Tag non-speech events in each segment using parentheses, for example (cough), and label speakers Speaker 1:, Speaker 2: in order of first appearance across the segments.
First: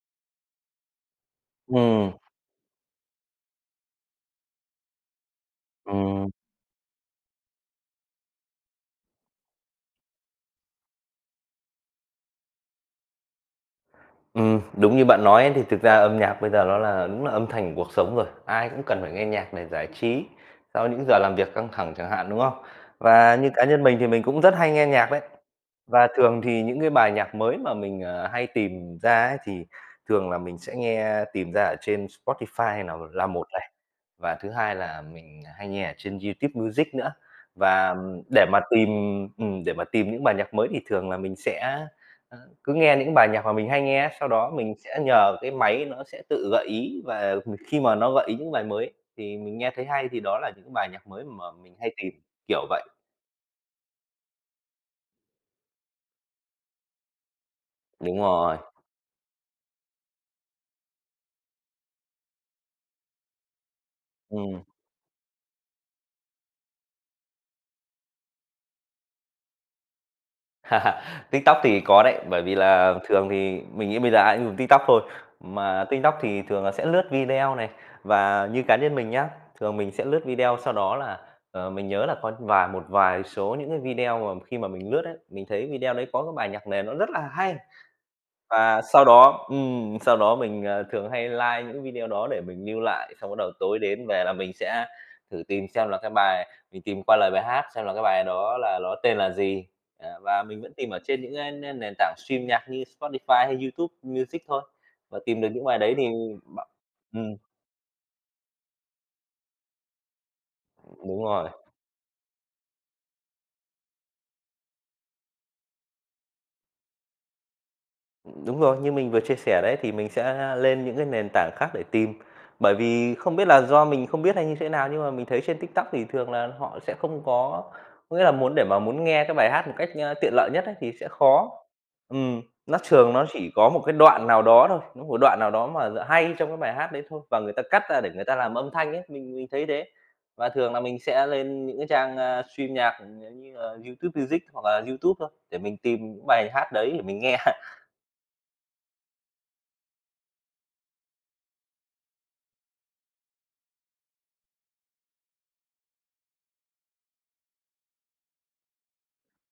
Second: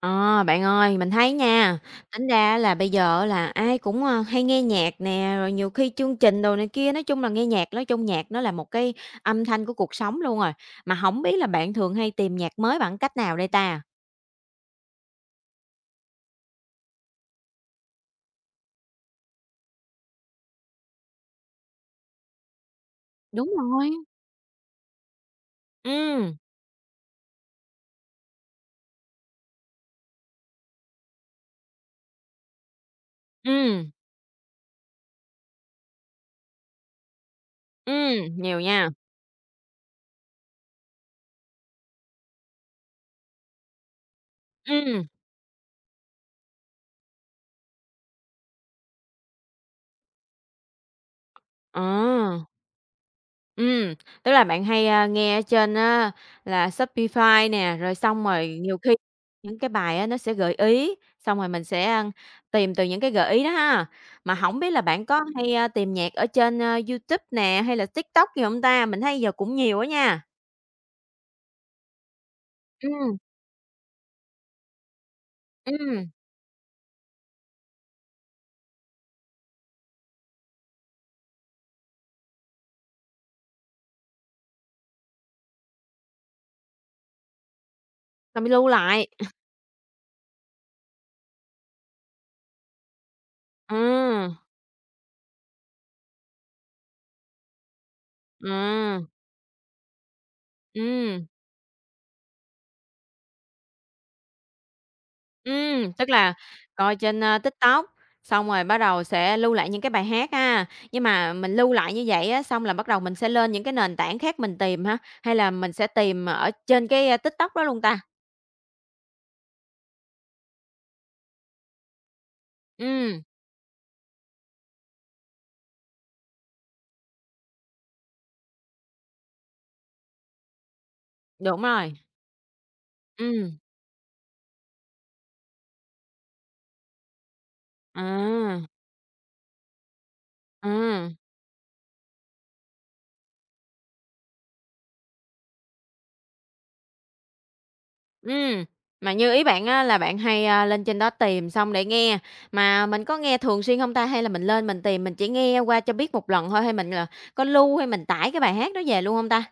Speaker 1: Ờ, bạn ơi, mình thấy nha,
Speaker 2: Ừm,
Speaker 1: tính ra là bây giờ là ai cũng, hay nghe nhạc nè, rồi nhiều khi chương
Speaker 2: ừm,
Speaker 1: trình đồ này kia, nói chung là nghe nhạc nói chung nhạc nó là một cái âm thanh của cuộc sống luôn rồi. Mà không biết là bạn thường hay tìm nhạc mới bằng cách nào đây ta?
Speaker 2: đúng như bạn nói ấy, thì thực ra âm nhạc bây giờ nó là đúng là âm thanh của cuộc sống rồi, ai cũng cần phải nghe nhạc để giải trí sau những giờ làm việc căng thẳng chẳng hạn, đúng không? Và như
Speaker 1: Đúng
Speaker 2: cá nhân
Speaker 1: rồi.
Speaker 2: mình thì mình cũng rất hay nghe nhạc đấy, và
Speaker 1: Ừm,
Speaker 2: thường thì những cái bài nhạc mới mà mình, hay tìm ra ấy, thì thường là mình sẽ nghe tìm ra ở trên Spotify là một này.
Speaker 1: ừm,
Speaker 2: Và thứ hai là mình hay nghe ở trên YouTube Music nữa. Và,
Speaker 1: ừm,
Speaker 2: để
Speaker 1: nhiều
Speaker 2: mà
Speaker 1: nha.
Speaker 2: tìm để mà tìm những bài nhạc mới thì thường là mình sẽ, ơ, cứ nghe những bài nhạc mà mình hay nghe, sau đó mình sẽ
Speaker 1: Ừm,
Speaker 2: nhờ cái máy nó sẽ tự gợi ý, và khi mà nó gợi ý những bài mới thì mình nghe thấy hay thì đó là những bài nhạc mới mà mình
Speaker 1: ờ.
Speaker 2: hay tìm, kiểu vậy.
Speaker 1: Ừm, tức là bạn hay, nghe ở trên á là Spotify nè, rồi
Speaker 2: Đúng
Speaker 1: xong rồi
Speaker 2: rồi.
Speaker 1: nhiều khi những cái bài á nó sẽ gợi ý, xong rồi mình sẽ, tìm từ những cái gợi ý đó ha. Mà không
Speaker 2: Ừm.
Speaker 1: biết là bạn có hay, tìm nhạc ở trên, YouTube nè, hay là TikTok gì hông ta? Mình thấy giờ cũng nhiều á nha.
Speaker 2: (laughs) TikTok thì có đấy, bởi vì là thường thì mình nghĩ bây giờ ai cũng dùng TikTok thôi. Mà
Speaker 1: Ừm,
Speaker 2: TikTok thì thường là sẽ lướt video này, và như cá nhân mình nhá, thường mình sẽ lướt video sau đó là, mình nhớ là có một vài số những cái video mà khi mà mình lướt ấy, mình thấy video đấy có cái bài nhạc nền nó rất là hay.
Speaker 1: rồi mình lưu
Speaker 2: Và
Speaker 1: lại.
Speaker 2: sau đó mình, thường hay like những video đó để mình lưu lại, xong bắt đầu tối đến về là
Speaker 1: Ừm,
Speaker 2: mình sẽ thử tìm xem là cái bài mình tìm qua lời bài hát xem là cái bài đó là nó
Speaker 1: ừm,
Speaker 2: tên là gì. Ờ, và mình vẫn tìm ở trên
Speaker 1: ừm.
Speaker 2: những cái nền nền tảng stream nhạc như Spotify hay YouTube Music thôi, và tìm được những bài đấy thì
Speaker 1: Tức là
Speaker 2: b
Speaker 1: coi trên,
Speaker 2: ừm,
Speaker 1: TikTok, xong rồi bắt đầu sẽ lưu lại những cái bài hát ha. Nhưng
Speaker 2: đúng
Speaker 1: mà
Speaker 2: rồi.
Speaker 1: mình lưu lại như vậy á, xong là bắt đầu mình sẽ lên những cái nền tảng khác mình tìm hả? Hay là mình sẽ tìm ở trên cái, TikTok đó luôn ta?
Speaker 2: Đúng rồi, như mình vừa chia sẻ đấy thì mình sẽ lên những cái nền tảng khác để tìm. Bởi vì
Speaker 1: Ừm,
Speaker 2: không biết là do mình không biết hay như thế nào nhưng mà mình thấy trên TikTok thì thường là họ sẽ không có, có nghĩa là muốn để mà muốn nghe cái bài hát một cách, tiện lợi nhất ấy thì sẽ khó.
Speaker 1: đúng rồi,
Speaker 2: Nó thường nó chỉ
Speaker 1: ừm,
Speaker 2: có một cái đoạn nào đó thôi, nó một đoạn nào đó mà hay trong cái bài hát đấy thôi và người ta cắt ra để người ta làm
Speaker 1: à,
Speaker 2: âm thanh ấy, mình thấy thế. Và thường là mình
Speaker 1: à,
Speaker 2: sẽ lên những cái trang, stream nhạc, như là YouTube Music hoặc là YouTube thôi để mình tìm những bài hát đấy để mình nghe.
Speaker 1: ừm. Mà như ý bạn á là bạn hay, lên trên đó tìm xong để nghe, mà mình có nghe thường xuyên hông ta? Hay là mình lên mình tìm mình chỉ nghe qua cho biết một lần thôi, hay mình là có lưu hay mình tải cái bài hát đó về luôn hông ta?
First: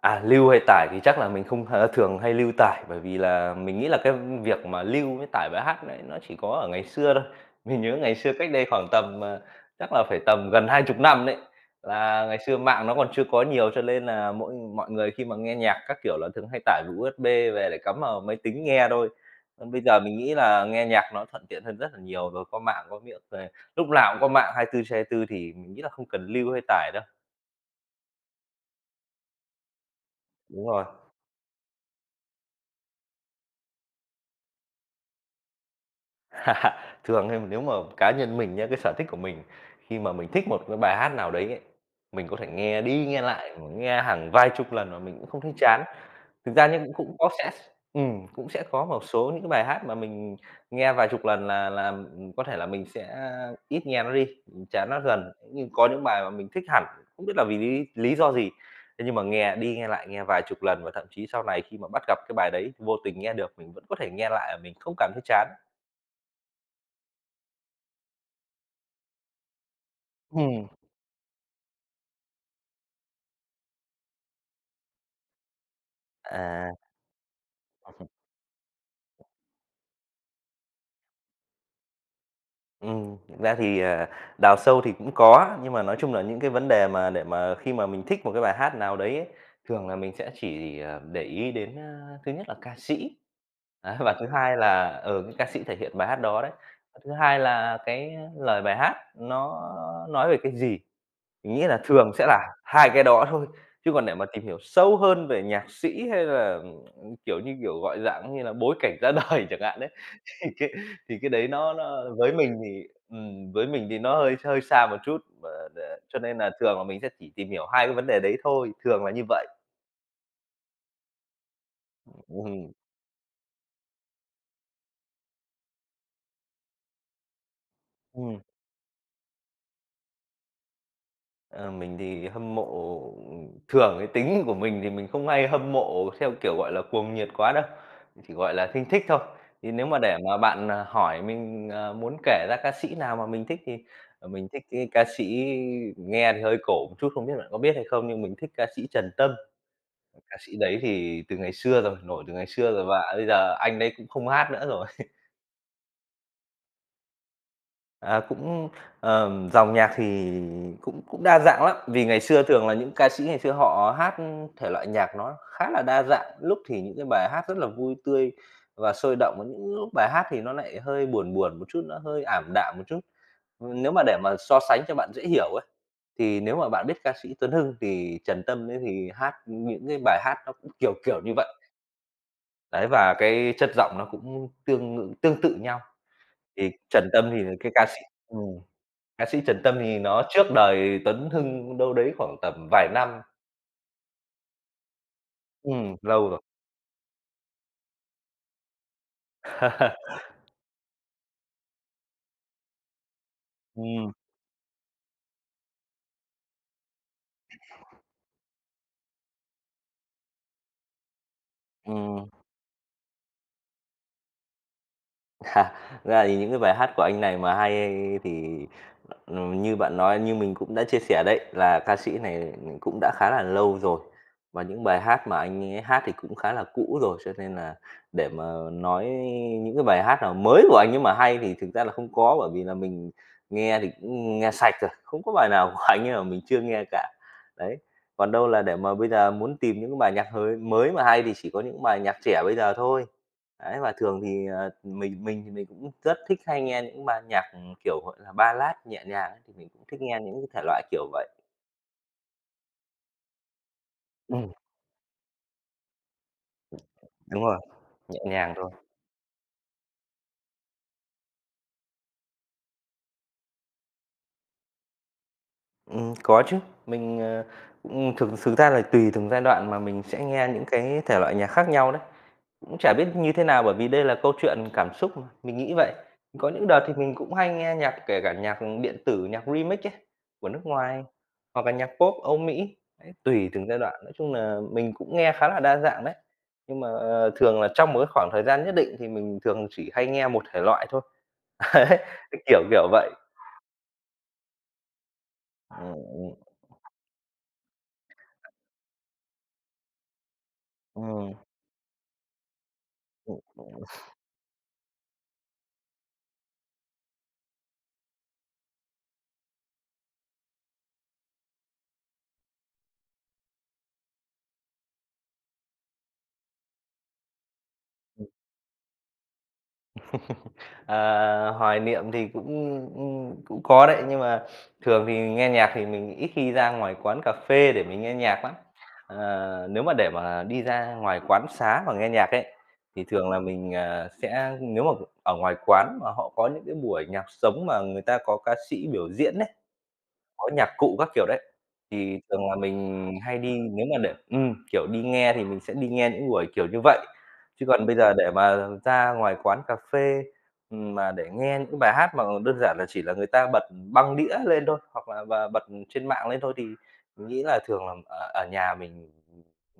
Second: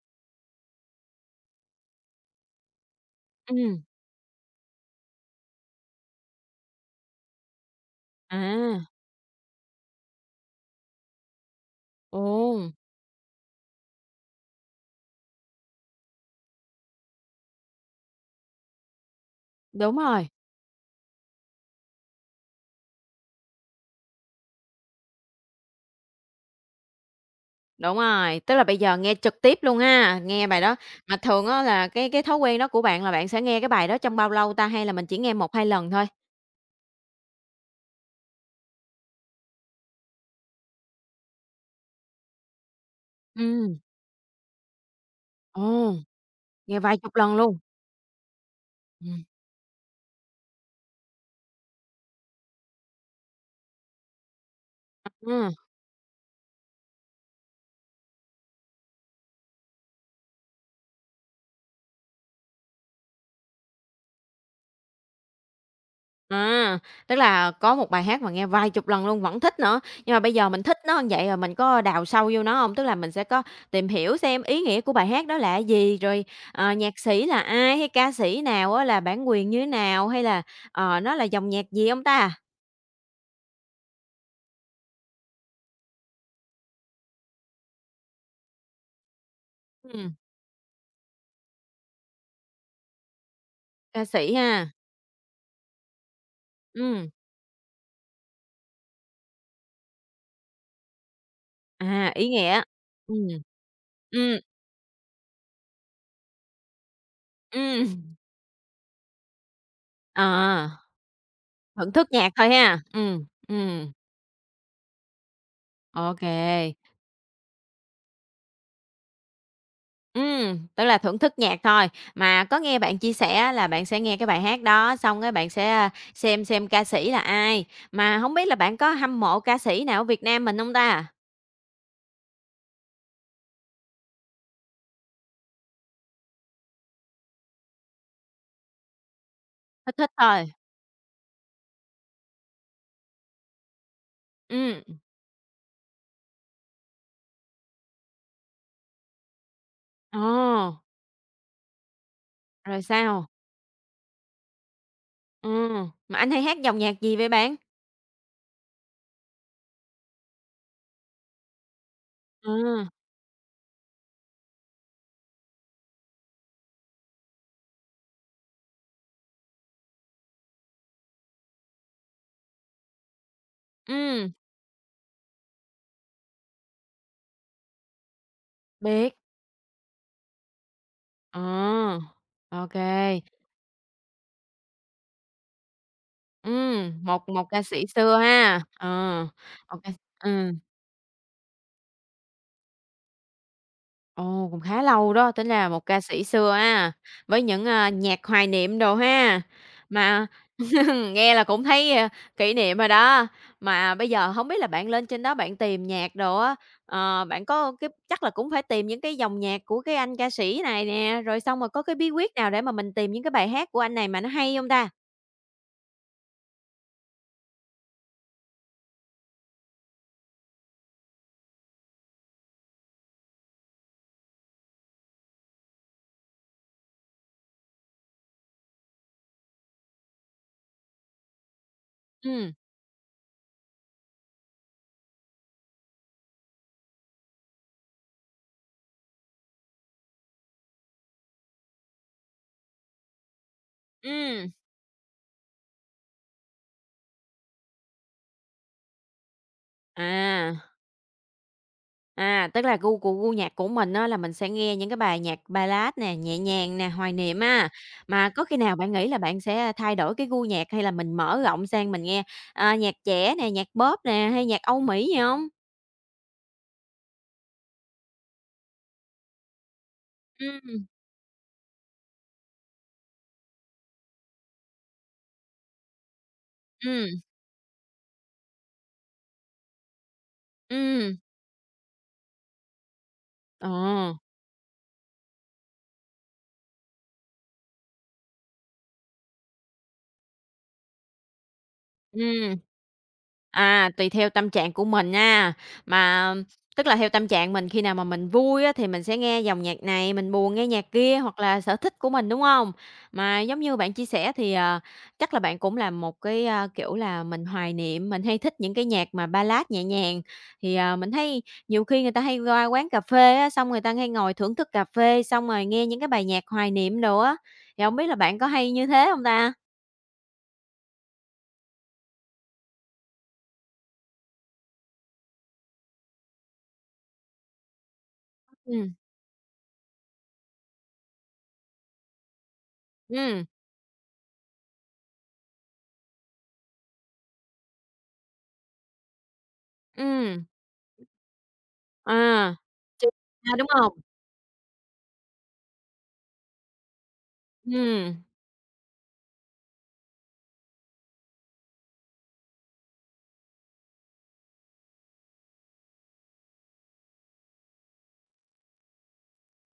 Speaker 2: À, lưu hay tải thì chắc là mình không thường hay lưu tải, bởi vì là mình
Speaker 1: Ừm,
Speaker 2: nghĩ là cái việc mà lưu với tải bài hát này nó chỉ có ở ngày xưa thôi. Mình nhớ ngày xưa cách đây khoảng
Speaker 1: à.
Speaker 2: tầm, chắc là phải tầm gần hai chục năm đấy,
Speaker 1: Ồ,
Speaker 2: là ngày xưa mạng nó còn chưa có nhiều, cho nên là mỗi mọi người khi mà nghe nhạc các kiểu là thường hay tải vào USB về để cắm vào máy tính nghe thôi. Còn bây
Speaker 1: đúng
Speaker 2: giờ mình
Speaker 1: rồi,
Speaker 2: nghĩ là nghe nhạc nó thuận tiện hơn rất là nhiều rồi, có mạng, có miệng về lúc nào cũng có mạng hai hai mươi tư trên hai mươi 24 thì mình nghĩ là không cần lưu hay tải đâu.
Speaker 1: đúng rồi, tức là bây giờ nghe trực tiếp luôn ha, nghe bài
Speaker 2: Đúng
Speaker 1: đó.
Speaker 2: rồi.
Speaker 1: Mà thường á là cái thói quen đó của bạn là bạn sẽ nghe cái bài đó trong bao lâu ta, hay là mình chỉ nghe một 2 lần thôi?
Speaker 2: (laughs) Thường thì nếu mà cá nhân mình nhá, cái sở thích của mình, khi mà mình thích một cái bài hát nào đấy ấy, mình có thể nghe đi nghe lại, mà
Speaker 1: Ừ,
Speaker 2: nghe hàng vài chục lần mà mình cũng không thấy chán.
Speaker 1: ồ,
Speaker 2: Thực ra
Speaker 1: nghe
Speaker 2: nhưng
Speaker 1: vài chục
Speaker 2: cũng có
Speaker 1: lần
Speaker 2: sẽ
Speaker 1: luôn.
Speaker 2: cũng sẽ có một
Speaker 1: Ừ,
Speaker 2: số những cái bài hát mà mình nghe vài chục lần là, có thể là mình sẽ ít nghe nó đi, mình chán nó dần.
Speaker 1: ừm,
Speaker 2: Nhưng có những bài mà mình thích hẳn, không biết là vì lý lý do gì, thế nhưng mà nghe đi nghe lại, nghe vài chục lần và thậm chí sau này khi mà bắt gặp cái bài đấy, vô tình nghe được, mình vẫn có thể nghe lại và mình không cảm thấy chán.
Speaker 1: à, tức là có một bài hát mà nghe vài chục lần luôn, vẫn thích nữa. Nhưng mà bây giờ mình
Speaker 2: Ừm.
Speaker 1: thích nó như vậy rồi mình có đào sâu vô nó không? Tức là mình sẽ có tìm hiểu xem ý nghĩa của bài hát đó là gì, rồi,
Speaker 2: À,
Speaker 1: nhạc sĩ là ai, hay ca sĩ nào á, là bản quyền như thế nào, hay là, nó là dòng nhạc gì hông ta?
Speaker 2: thực ra thì, đào sâu thì cũng có, nhưng mà nói chung là những cái vấn đề mà để mà khi mà mình thích một cái bài hát nào đấy ấy, thường là mình
Speaker 1: Ừm,
Speaker 2: sẽ chỉ, để ý đến, thứ nhất là ca sĩ, đấy,
Speaker 1: ca
Speaker 2: và thứ
Speaker 1: sĩ ha.
Speaker 2: hai là, ở cái ca sĩ thể hiện bài hát đó đấy. Và
Speaker 1: Ừm,
Speaker 2: thứ hai là cái lời bài hát nó nói về cái gì, mình nghĩ là thường
Speaker 1: ý
Speaker 2: sẽ là
Speaker 1: nghĩa.
Speaker 2: hai cái đó
Speaker 1: Ừm.
Speaker 2: thôi. Chứ còn để mà
Speaker 1: Ừm,
Speaker 2: tìm hiểu sâu hơn về nhạc sĩ hay là, kiểu như, gọi
Speaker 1: ừm,
Speaker 2: dạng như là bối cảnh ra (laughs) đời chẳng hạn đấy, Thì cái
Speaker 1: à,
Speaker 2: thì cái đấy nó
Speaker 1: thưởng
Speaker 2: nó
Speaker 1: thức nhạc
Speaker 2: với
Speaker 1: thôi
Speaker 2: mình
Speaker 1: ha.
Speaker 2: thì nó hơi hơi xa một chút, mà để
Speaker 1: Ô
Speaker 2: cho nên
Speaker 1: kê.
Speaker 2: là thường là mình sẽ chỉ tìm hiểu 2 cái vấn đề đấy thôi, thường là như vậy.
Speaker 1: Tức là thưởng thức nhạc thôi. Mà có
Speaker 2: Ừm,
Speaker 1: nghe bạn chia sẻ á là bạn sẽ nghe cái bài hát đó, xong cái bạn sẽ, xem ca sĩ là ai. Mà hổng
Speaker 2: ừm,
Speaker 1: biết là bạn có hâm mộ ca sĩ nào ở Việt Nam mình hông ta?
Speaker 2: ờ, mình thì hâm mộ, thường cái tính của mình thì mình không hay hâm mộ theo kiểu, gọi là, cuồng nhiệt quá đâu, chỉ, gọi là, thinh thích thôi. Thì nếu
Speaker 1: Thích
Speaker 2: mà
Speaker 1: thích
Speaker 2: để mà
Speaker 1: thôi.
Speaker 2: bạn, à, hỏi mình, à, muốn kể ra ca sĩ nào mà mình thích thì, mình thích
Speaker 1: Ừm,
Speaker 2: cái ca sĩ nghe thì hơi cổ một chút, không biết bạn có biết hay không nhưng mình thích ca sĩ Trần Tâm.
Speaker 1: ồ,
Speaker 2: Ca sĩ đấy thì từ ngày xưa rồi, nổi từ ngày xưa
Speaker 1: rồi
Speaker 2: rồi và bây
Speaker 1: sao?
Speaker 2: giờ anh đấy cũng không hát nữa rồi.
Speaker 1: Mà anh hay hát dòng nhạc gì vậy bạn?
Speaker 2: À, cũng, dòng nhạc thì cũng cũng đa dạng lắm, vì ngày xưa thường là
Speaker 1: À,
Speaker 2: những ca sĩ ngày xưa họ hát thể loại nhạc nó khá là đa dạng, lúc thì những cái bài hát rất là vui tươi và sôi động, và những lúc bài hát thì nó lại hơi buồn buồn một chút, nó hơi ảm đạm một chút. Nếu mà để mà
Speaker 1: ừm,
Speaker 2: so sánh cho bạn dễ hiểu ấy, thì nếu mà bạn biết ca sĩ Tuấn Hưng thì Trần Tâm ấy thì
Speaker 1: biết.
Speaker 2: hát những cái bài hát nó cũng kiểu, kiểu như
Speaker 1: Ờ,
Speaker 2: vậy.
Speaker 1: ok
Speaker 2: Đấy, và
Speaker 1: kê.
Speaker 2: cái chất giọng nó cũng tương tự nhau. Thì Trần
Speaker 1: Một
Speaker 2: Tâm thì
Speaker 1: một ca
Speaker 2: cái
Speaker 1: sĩ xưa
Speaker 2: ừm,
Speaker 1: ha. Ờ,
Speaker 2: ca sĩ Trần
Speaker 1: một
Speaker 2: Tâm
Speaker 1: ca
Speaker 2: thì nó trước
Speaker 1: ừm,
Speaker 2: đời Tuấn Hưng đâu đấy khoảng tầm vài năm.
Speaker 1: ồ, cũng khá lâu đó, tính ra là một ca sĩ
Speaker 2: Lâu rồi.
Speaker 1: xưa ha, với những, nhạc hoài niệm đồ ha,
Speaker 2: (laughs)
Speaker 1: mà (laughs) nghe là cũng thấy, kỷ niệm rồi đó. Mà bây
Speaker 2: Ừm,
Speaker 1: giờ hổng biết là bạn lên trên đó bạn tìm nhạc đồ á, bạn có cái chắc là cũng phải tìm những cái dòng nhạc của cái anh ca sĩ này nè, rồi xong rồi có cái bí quyết
Speaker 2: ừm.
Speaker 1: nào để mà mình tìm những cái bài hát của anh này mà nó hay hông ta?
Speaker 2: À, ra thì những cái bài hát của anh này mà hay thì, như bạn nói, như mình cũng đã chia sẻ đấy, là ca sĩ này cũng đã khá là lâu rồi, và những bài hát mà anh ấy hát thì cũng khá là cũ rồi, cho nên là để mà nói những cái bài hát nào mới của anh ấy mà hay thì thực ra là không có, bởi
Speaker 1: Ừm,
Speaker 2: vì là mình nghe thì cũng nghe sạch rồi, không có bài nào của anh ấy mà mình chưa nghe cả. Đấy, còn đâu là để mà bây giờ muốn tìm những cái bài nhạc hơi mới mà hay thì chỉ có những bài nhạc trẻ bây giờ thôi. Đấy, và thường thì,
Speaker 1: ừm,
Speaker 2: mình thì mình cũng rất thích hay nghe những ban nhạc, kiểu, gọi là, Ballad nhẹ nhàng ấy, thì mình cũng thích nghe những cái thể
Speaker 1: à.
Speaker 2: loại kiểu vậy.
Speaker 1: À, tức là gu của gu nhạc của mình á là mình sẽ
Speaker 2: Ừm,
Speaker 1: nghe những cái bài nhạc ballad nè, nhẹ nhàng nè, hoài niệm
Speaker 2: đúng rồi,
Speaker 1: á.
Speaker 2: nhẹ
Speaker 1: Mà có
Speaker 2: nhàng
Speaker 1: khi
Speaker 2: thôi.
Speaker 1: nào bạn nghĩ là bạn sẽ thay đổi cái gu nhạc hay là mình mở rộng sang mình nghe, nhạc trẻ nè, nhạc pop nè, hay nhạc Âu Mỹ gì không?
Speaker 2: Có chứ, mình, thực thực ra là tùy từng giai đoạn mà mình sẽ nghe những
Speaker 1: Ừm,
Speaker 2: cái thể loại nhạc khác nhau đấy. Cũng chả biết như thế nào bởi vì đây là câu chuyện cảm xúc mà, mình nghĩ vậy. Có những đợt thì mình
Speaker 1: ừm,
Speaker 2: cũng hay nghe nhạc kể cả nhạc điện tử, nhạc remix ấy, của nước ngoài
Speaker 1: ừm,
Speaker 2: hoặc là nhạc pop Âu Mỹ, đấy, tùy từng
Speaker 1: ờ,
Speaker 2: giai đoạn. Nói chung là mình cũng nghe khá là đa dạng đấy, nhưng mà, thường là trong một cái khoảng thời gian nhất định thì mình thường chỉ hay nghe một thể loại thôi, (laughs) đấy,
Speaker 1: ừm.
Speaker 2: kiểu, kiểu vậy.
Speaker 1: À, tùy theo tâm trạng của mình nha.
Speaker 2: Ừm,
Speaker 1: Mà
Speaker 2: ừm,
Speaker 1: tức là theo tâm trạng mình khi nào mà mình vui á, thì mình sẽ nghe dòng nhạc này, mình buồn nghe nhạc kia
Speaker 2: ừm,
Speaker 1: hoặc là sở thích của mình, đúng không?
Speaker 2: ừm,
Speaker 1: Mà giống như
Speaker 2: ừm.
Speaker 1: bạn chia sẻ thì, chắc là bạn cũng là một cái, kiểu là, mình hoài niệm, mình hay thích những cái nhạc mà ballad nhẹ nhàng. Thì, mình thấy nhiều khi người ta hay qua quán cà phê á, xong người ta hay ngồi thưởng thức cà phê, xong rồi nghe những cái bài nhạc hoài niệm đồ á, thì hổng biết là bạn có hay như thế không ta?
Speaker 2: Ờ, hoài niệm thì cũng có đấy, nhưng mà thường thì nghe nhạc thì mình ít khi ra ngoài quán cà phê để mình nghe nhạc lắm.
Speaker 1: Ừ
Speaker 2: Nếu mà để mà đi ra ngoài quán xá mà nghe nhạc ấy, thì thường là
Speaker 1: ừ
Speaker 2: mình, sẽ nếu mà ở ngoài quán mà họ có những cái buổi nhạc sống mà người ta có ca sĩ biểu diễn ấy,
Speaker 1: ừm.
Speaker 2: có nhạc cụ các kiểu đấy, thì thường
Speaker 1: À,
Speaker 2: là
Speaker 1: chưa
Speaker 2: mình hay
Speaker 1: ra,
Speaker 2: đi
Speaker 1: đúng
Speaker 2: nếu
Speaker 1: hông?
Speaker 2: mà để kiểu, đi nghe thì mình sẽ đi nghe những buổi kiểu như vậy. Chứ còn bây giờ
Speaker 1: Ừm,
Speaker 2: để mà ra ngoài quán cà phê, mà để nghe những bài hát mà đơn giản là chỉ là người ta bật băng đĩa lên thôi, hoặc là và bật trên mạng lên thôi thì mình nghĩ là thường là ở ở nhà mình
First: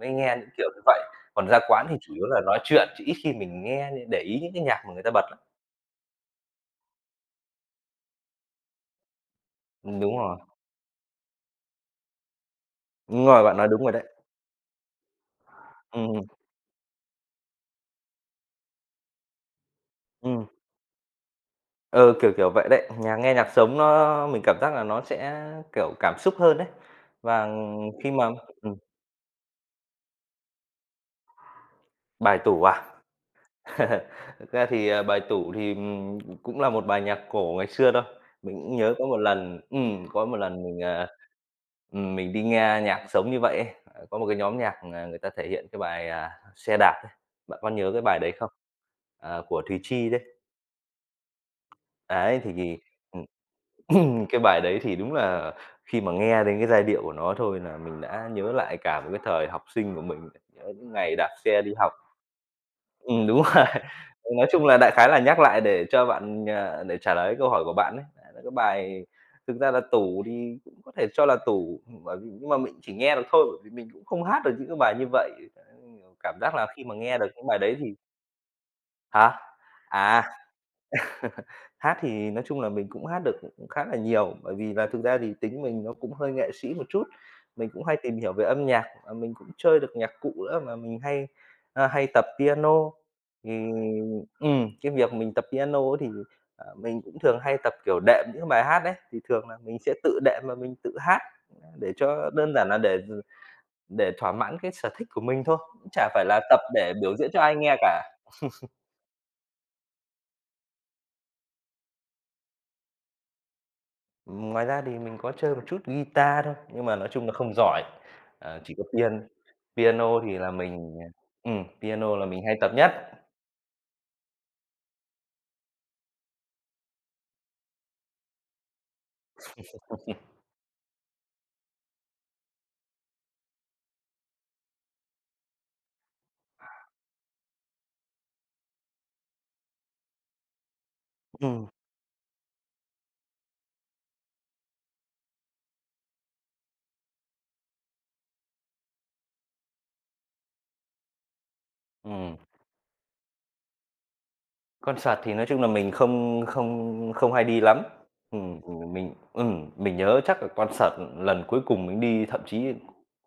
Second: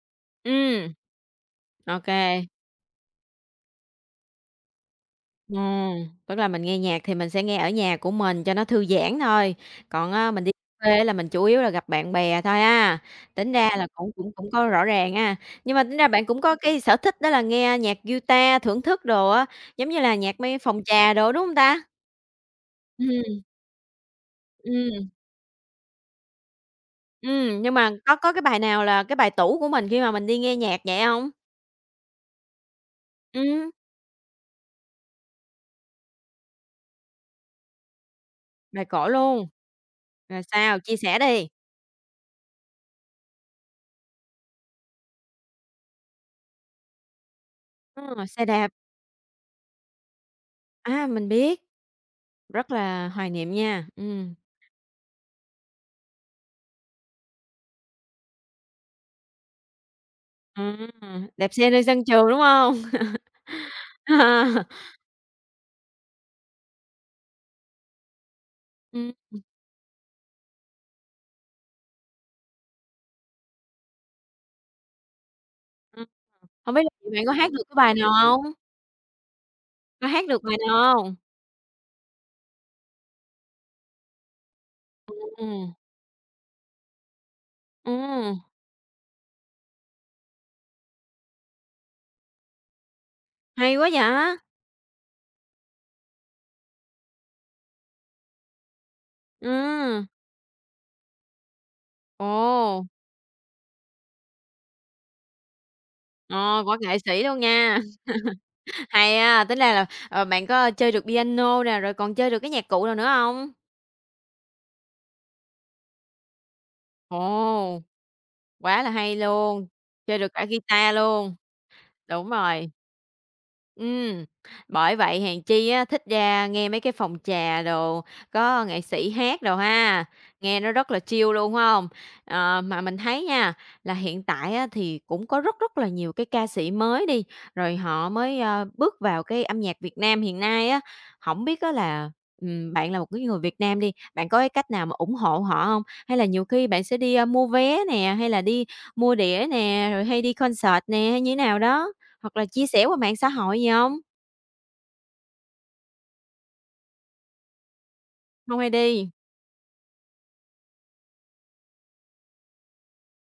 Speaker 2: mới nghe những kiểu
Speaker 1: ừm,
Speaker 2: như vậy. Còn ra quán thì
Speaker 1: ô
Speaker 2: chủ
Speaker 1: kê,
Speaker 2: yếu là nói chuyện, chứ ít khi mình nghe để ý những cái nhạc mà người ta bật lắm.
Speaker 1: ừm, tức là mình nghe nhạc thì mình sẽ nghe ở nhà của mình cho nó thư giãn thôi, còn
Speaker 2: Đúng
Speaker 1: á
Speaker 2: rồi,
Speaker 1: mình đi cà phê là mình chủ yếu là gặp bạn bè thôi ha.
Speaker 2: đúng rồi,
Speaker 1: Tính
Speaker 2: bạn
Speaker 1: ra
Speaker 2: nói đúng
Speaker 1: là
Speaker 2: rồi đấy.
Speaker 1: cũng cũng cũng có rõ ràng ha, nhưng mà tính ra bạn
Speaker 2: Ừm,
Speaker 1: cũng có cái sở thích đó là nghe nhạc guitar, thưởng thức đồ á, giống như là nhạc
Speaker 2: ừm.
Speaker 1: mấy phòng trà đồ, đúng hông ta?
Speaker 2: Kiểu vậy đấy. Nhà nghe
Speaker 1: Ừm,
Speaker 2: nhạc sống nó mình cảm giác là nó
Speaker 1: ừm,
Speaker 2: sẽ, kiểu, cảm xúc hơn đấy. Và
Speaker 1: nhưng mà
Speaker 2: khi mà
Speaker 1: có cái bài
Speaker 2: ừm,
Speaker 1: nào là cái bài tủ của mình khi mà mình đi nghe nhạc vậy hông?
Speaker 2: bài tủ à?
Speaker 1: Ừm.
Speaker 2: (laughs) Thực ra thì, bài tủ thì, cũng là một bài nhạc cổ ngày xưa thôi. Mình cũng
Speaker 1: Bài
Speaker 2: nhớ
Speaker 1: cổ luôn.
Speaker 2: có một
Speaker 1: Rồi
Speaker 2: lần
Speaker 1: sao? Chia sẻ đi.
Speaker 2: mình đi nghe nhạc sống như vậy ấy, có một cái nhóm nhạc, người ta thể hiện cái bài, "Xe đạp" ấy. Bạn có nhớ cái bài
Speaker 1: Ờ,
Speaker 2: đấy
Speaker 1: xe
Speaker 2: không?
Speaker 1: đạp,
Speaker 2: Của Thùy Chi đấy.
Speaker 1: mình biết,
Speaker 2: Đấy, thì,
Speaker 1: rất là
Speaker 2: ừm
Speaker 1: hoài niệm nha.
Speaker 2: cái bài đấy thì đúng là khi mà nghe đến cái giai điệu của nó thôi là mình đã nhớ lại cả một cái thời học sinh của mình,
Speaker 1: À,
Speaker 2: nhớ những ngày đạp
Speaker 1: đạp
Speaker 2: xe
Speaker 1: xe
Speaker 2: đi
Speaker 1: nơi
Speaker 2: học.
Speaker 1: sân trường, đúng hông? (laughs)
Speaker 2: Đúng rồi. (laughs)
Speaker 1: Ờ,
Speaker 2: Nói chung là đại khái là nhắc lại để cho bạn, để trả lời câu hỏi của bạn ấy, đấy là cái bài
Speaker 1: ừm,
Speaker 2: thực ra là tủ thì cũng có thể cho là tủ, bởi vì nhưng mà mình chỉ nghe được thôi, bởi vì mình cũng không hát được những cái bài như vậy.
Speaker 1: ừm,
Speaker 2: Cảm giác là
Speaker 1: hổng biết
Speaker 2: khi
Speaker 1: là
Speaker 2: mà
Speaker 1: vậy
Speaker 2: nghe
Speaker 1: bạn
Speaker 2: được
Speaker 1: có
Speaker 2: những
Speaker 1: hát
Speaker 2: bài
Speaker 1: được cái
Speaker 2: đấy
Speaker 1: bài
Speaker 2: thì
Speaker 1: nào hông?
Speaker 2: hả?
Speaker 1: Có
Speaker 2: À.
Speaker 1: hát được bài nào hông?
Speaker 2: (laughs) Hát thì nói chung là mình cũng hát được cũng khá là nhiều, bởi vì là thực ra thì tính
Speaker 1: Ừm,
Speaker 2: mình nó cũng hơi nghệ sĩ một chút, mình cũng hay tìm hiểu
Speaker 1: ừm,
Speaker 2: về âm nhạc, mình cũng chơi được nhạc cụ nữa mà mình hay, hay tập piano. Thì
Speaker 1: hay quá vậy!
Speaker 2: cái việc mình tập piano ấy thì, mình cũng thường hay tập, kiểu, đệm những bài hát đấy, thì thường là mình sẽ
Speaker 1: Ừm,
Speaker 2: tự đệm và mình tự hát, để
Speaker 1: ồ,
Speaker 2: cho đơn giản là để thỏa mãn cái sở thích của mình thôi, cũng chả phải là tập
Speaker 1: ờ, quả
Speaker 2: để
Speaker 1: nghệ
Speaker 2: biểu
Speaker 1: sĩ
Speaker 2: diễn
Speaker 1: luôn
Speaker 2: cho ai nghe
Speaker 1: nha.
Speaker 2: cả.
Speaker 1: (laughs) Hay á, tính ra là, bạn có chơi được piano nè, rồi còn chơi được cái nhạc cụ nào nữa hông?
Speaker 2: Ngoài ra thì mình có chơi một chút guitar thôi, nhưng mà nói chung là không
Speaker 1: Ồ.
Speaker 2: giỏi, chỉ
Speaker 1: Quá
Speaker 2: có
Speaker 1: là hay luôn, chơi
Speaker 2: piano
Speaker 1: được
Speaker 2: thì
Speaker 1: cả
Speaker 2: là
Speaker 1: guitar
Speaker 2: mình,
Speaker 1: luôn.
Speaker 2: piano là
Speaker 1: Đúng
Speaker 2: mình hay
Speaker 1: rồi.
Speaker 2: tập nhất.
Speaker 1: Ừm, bởi vậy hèn chi á, thích ra nghe mấy cái phòng trà đồ, có nghệ sĩ hát đồ ha, nghe nó rất là chill luôn, phải hông? Mà mình thấy nha, là hiện tại á, thì cũng có rất rất là nhiều cái ca sĩ mới đi, rồi họ mới, bước vào cái âm nhạc Việt Nam hiện nay á. Không biết
Speaker 2: Ừm,
Speaker 1: á là, bạn là một cái người Việt Nam đi, bạn có cái cách nào mà ủng hộ họ không? Hay là nhiều khi bạn sẽ đi, mua vé nè, hay là đi mua đĩa nè, rồi hay đi concert nè, hay như thế nào đó? Hoặc
Speaker 2: ừm.
Speaker 1: là chia sẻ qua mạng xã hội gì hông?
Speaker 2: Con sạt thì nói chung là mình không không không hay đi lắm.
Speaker 1: Hông hay đi.
Speaker 2: Mình nhớ chắc là con sạt lần cuối cùng mình đi thậm chí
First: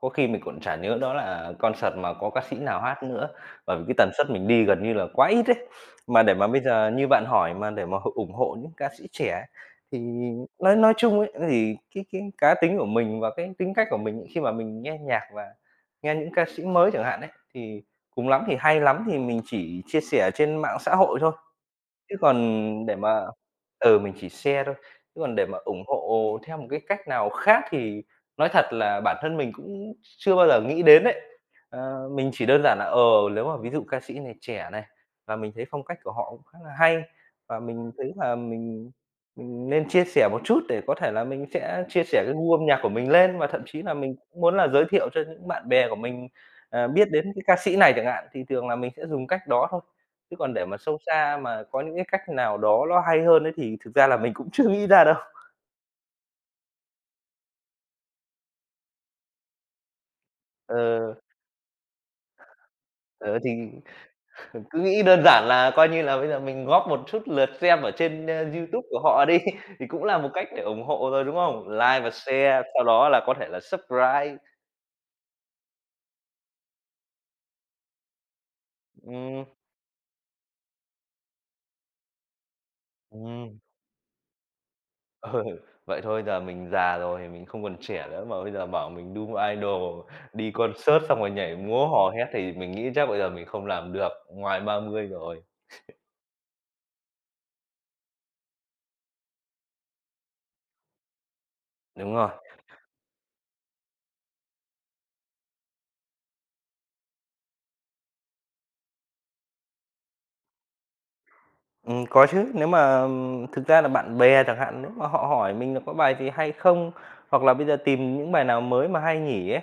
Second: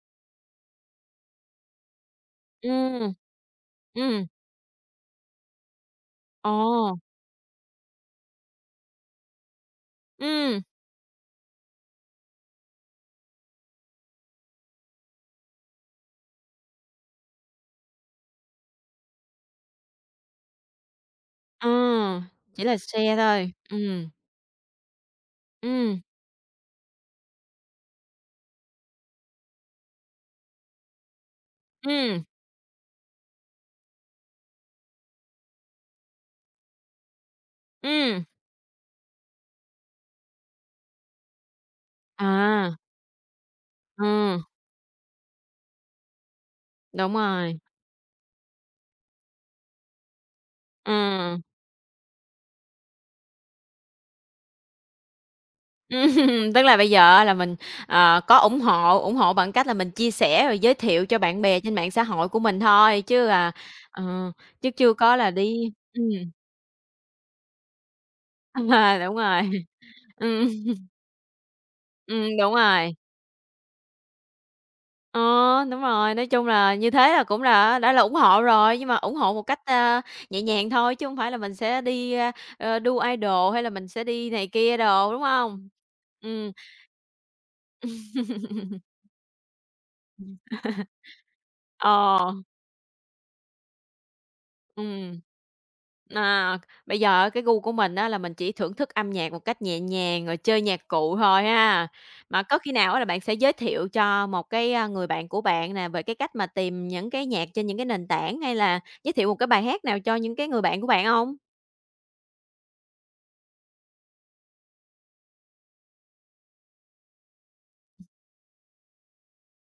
Speaker 2: có khi mình còn chả nhớ đó là con sạt mà có ca sĩ nào hát
Speaker 1: Ừm,
Speaker 2: nữa, bởi vì cái tần
Speaker 1: ừm,
Speaker 2: suất mình đi gần như là quá ít ấy. Mà để mà
Speaker 1: ồ,
Speaker 2: bây giờ như bạn hỏi mà để mà ủng hộ những ca sĩ trẻ ấy, thì
Speaker 1: ừm,
Speaker 2: nói chung ấy, thì cái cá tính của mình và cái tính cách của mình khi mà mình nghe nhạc và nghe những ca sĩ mới chẳng hạn ấy, thì cùng lắm thì hay lắm thì mình chỉ chia sẻ trên mạng xã hội thôi.
Speaker 1: ờ,
Speaker 2: Chứ còn
Speaker 1: chỉ là
Speaker 2: để
Speaker 1: share
Speaker 2: mà
Speaker 1: thôi.
Speaker 2: mình chỉ share thôi, chứ còn để mà ủng
Speaker 1: Ừm,
Speaker 2: hộ theo một cái cách nào khác thì nói thật là bản thân mình cũng chưa bao giờ nghĩ đến đấy.
Speaker 1: ừm,
Speaker 2: Mình chỉ đơn giản là, nếu mà ví dụ ca sĩ này trẻ này, và mình thấy phong cách của họ cũng khá là hay, và mình thấy
Speaker 1: ừm,
Speaker 2: là mình nên chia sẻ một chút để có thể là mình sẽ chia sẻ cái gu âm
Speaker 1: à,
Speaker 2: nhạc của mình lên, và thậm chí là mình
Speaker 1: ừ,
Speaker 2: cũng muốn là giới thiệu cho những bạn bè của mình, biết
Speaker 1: đúng
Speaker 2: đến cái ca
Speaker 1: rồi,
Speaker 2: sĩ này chẳng hạn, thì thường là mình sẽ dùng cách đó thôi. Chứ còn để mà
Speaker 1: ừ,
Speaker 2: sâu xa
Speaker 1: ừm,
Speaker 2: mà có những cái cách nào đó nó hay hơn ấy thì thực ra là mình cũng chưa nghĩ ra đâu.
Speaker 1: (laughs) tức là bây giờ á là mình, có ủng hộ bằng cách là mình chia sẻ rồi giới
Speaker 2: Ờ,
Speaker 1: thiệu cho bạn bè trên mạng xã hội của mình thôi, chứ,
Speaker 2: ờ, thì
Speaker 1: ờ, chứ
Speaker 2: cứ
Speaker 1: chưa
Speaker 2: nghĩ
Speaker 1: có
Speaker 2: đơn
Speaker 1: là
Speaker 2: giản
Speaker 1: đi
Speaker 2: là coi như là bây giờ mình góp một chút lượt xem ở trên,
Speaker 1: (laughs)
Speaker 2: YouTube của
Speaker 1: đúng
Speaker 2: họ đi,
Speaker 1: rồi,
Speaker 2: (laughs) thì cũng là một cách để
Speaker 1: ừm,
Speaker 2: ủng hộ rồi, đúng không? Like và
Speaker 1: đúng
Speaker 2: share, sau
Speaker 1: rồi.
Speaker 2: đó là có thể là subscribe.
Speaker 1: Ờ, đúng rồi, nói chung là như thế là cũng là đã là ủng hộ rồi, nhưng mà ủng hộ một
Speaker 2: Ừm,
Speaker 1: cách, nhẹ nhàng thôi chứ không phải là mình sẽ đi, đu idol
Speaker 2: ừm,
Speaker 1: hay là mình sẽ đi này kia đồ, đúng
Speaker 2: ừ,
Speaker 1: không?
Speaker 2: Vậy thôi giờ
Speaker 1: Ừm.
Speaker 2: mình già rồi thì mình không còn trẻ nữa, mà bây giờ bảo mình đu idol, đi
Speaker 1: (laughs)
Speaker 2: concert xong rồi nhảy múa hò
Speaker 1: Ờ,
Speaker 2: hét thì mình nghĩ chắc bây giờ mình không làm được, ngoài 30
Speaker 1: ừm.
Speaker 2: rồi.
Speaker 1: À, bây giờ á cái gu của mình á là mình chỉ thưởng thức âm nhạc một cách nhẹ nhàng rồi chơi nhạc cụ thôi ha.
Speaker 2: Đúng rồi.
Speaker 1: Mà có khi nào á là bạn sẽ giới thiệu cho một cái, người bạn của bạn nè về cái cách mà tìm những cái nhạc trên những cái nền tảng hay là giới thiệu một cái bài hát nào cho những cái người bạn của bạn không?
Speaker 2: Có chứ, nếu mà thực ra là bạn bè chẳng hạn, nếu mà họ hỏi mình là có bài gì hay không, hoặc là bây giờ tìm những bài nào mới mà hay nhỉ ấy,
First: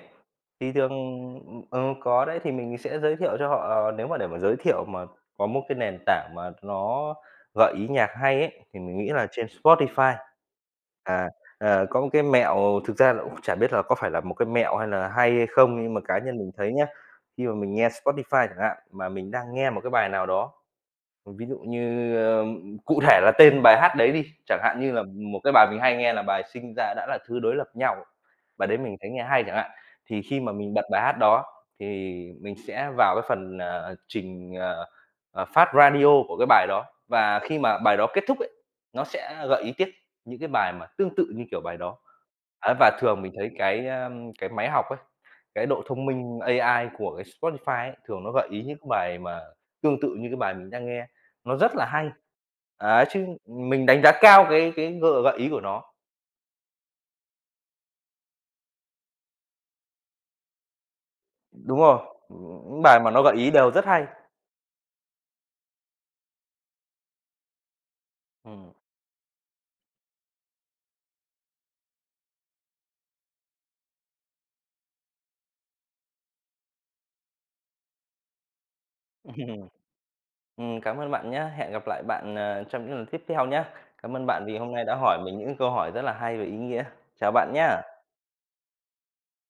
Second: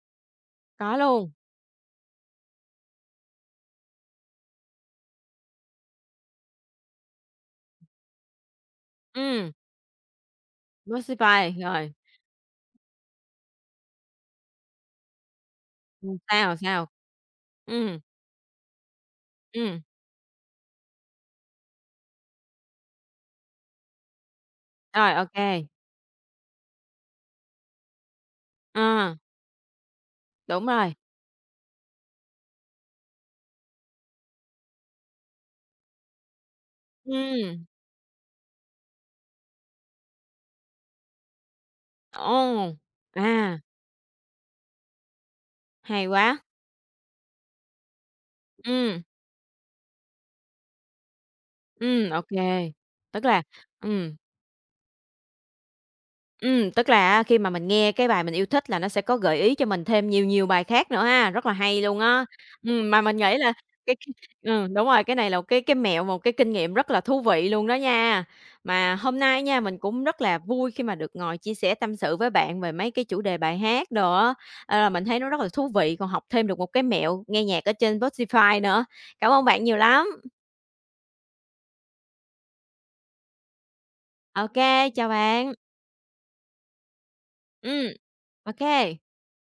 Speaker 2: thì thường
Speaker 1: Có luôn,
Speaker 2: có đấy, thì mình sẽ giới thiệu cho họ. Ờ, Nếu mà để mà giới thiệu mà có một cái nền tảng mà nó gợi ý nhạc hay ấy, thì mình nghĩ là trên
Speaker 1: ừm,
Speaker 2: Spotify. À,
Speaker 1: Musify, rồi,
Speaker 2: có một cái mẹo thực ra là cũng chả biết là có phải là một cái mẹo hay là hay hay không, nhưng mà cá nhân mình
Speaker 1: sao,
Speaker 2: thấy
Speaker 1: sao?
Speaker 2: nhá, khi mà mình nghe
Speaker 1: Ừm,
Speaker 2: Spotify chẳng hạn, mà mình đang nghe một
Speaker 1: ừm,
Speaker 2: cái bài nào đó. Ví dụ như, cụ thể là tên bài hát đấy đi, chẳng hạn như là
Speaker 1: ô
Speaker 2: một cái
Speaker 1: kê,
Speaker 2: bài mình hay nghe là bài "Sinh ra đã là thứ đối lập nhau", bài đấy mình thấy
Speaker 1: ờ,
Speaker 2: nghe hay chẳng hạn. Thì khi mà
Speaker 1: đúng
Speaker 2: mình bật
Speaker 1: rồi,
Speaker 2: bài hát đó thì mình sẽ vào cái phần, trình, phát radio của cái bài đó, và khi
Speaker 1: ừm,
Speaker 2: mà bài đó kết thúc ấy, nó sẽ gợi ý tiếp những cái bài mà tương tự như kiểu bài đó. Ấy,
Speaker 1: ồ,
Speaker 2: và thường mình thấy
Speaker 1: à,
Speaker 2: cái máy học ấy, cái độ
Speaker 1: hay
Speaker 2: thông minh
Speaker 1: quá,
Speaker 2: AI của cái Spotify ấy, thường nó gợi ý những cái
Speaker 1: ừm,
Speaker 2: bài mà tương tự như cái bài mình đang nghe. Nó rất là hay.
Speaker 1: ô kê.
Speaker 2: Ấy,
Speaker 1: Tức
Speaker 2: chứ
Speaker 1: là
Speaker 2: mình đánh giá
Speaker 1: ừm.
Speaker 2: cao cái gợi gợi ý của nó.
Speaker 1: Tức là á khi mà mình nghe cái bài mình yêu thích là nó sẽ có gợi ý cho mình thêm nhiều nhiều bài khác nữa ha, rất là
Speaker 2: Đúng
Speaker 1: hay luôn
Speaker 2: rồi,
Speaker 1: á.
Speaker 2: những
Speaker 1: Mà
Speaker 2: bài mà
Speaker 1: mình
Speaker 2: nó gợi
Speaker 1: nghĩ
Speaker 2: ý
Speaker 1: là
Speaker 2: đều rất
Speaker 1: cái
Speaker 2: hay.
Speaker 1: cái đúng rồi, cái này là một cái mẹo, một cái kinh nghiệm rất là thú vị luôn đó nha.
Speaker 2: Ừm.
Speaker 1: Mà hôm nay nha, mình cũng rất là vui khi mà được ngồi chia sẻ tâm sự với bạn về mấy cái chủ đề bài hát đồ á, là mình thấy nó rất là thú vị, còn học thêm được một cái mẹo nghe nhạc ở trên Spotify nữa. Cảm ơn bạn
Speaker 2: Ừm,
Speaker 1: nhiều lắm.
Speaker 2: (laughs) Cảm ơn bạn nhé, hẹn gặp lại bạn, trong những lần tiếp theo nhé. Cảm ơn bạn
Speaker 1: Ok,
Speaker 2: vì hôm nay đã
Speaker 1: chào
Speaker 2: hỏi mình
Speaker 1: bạn.
Speaker 2: những câu hỏi rất là hay và ý nghĩa. Chào bạn
Speaker 1: Ừm,
Speaker 2: nhé.
Speaker 1: ô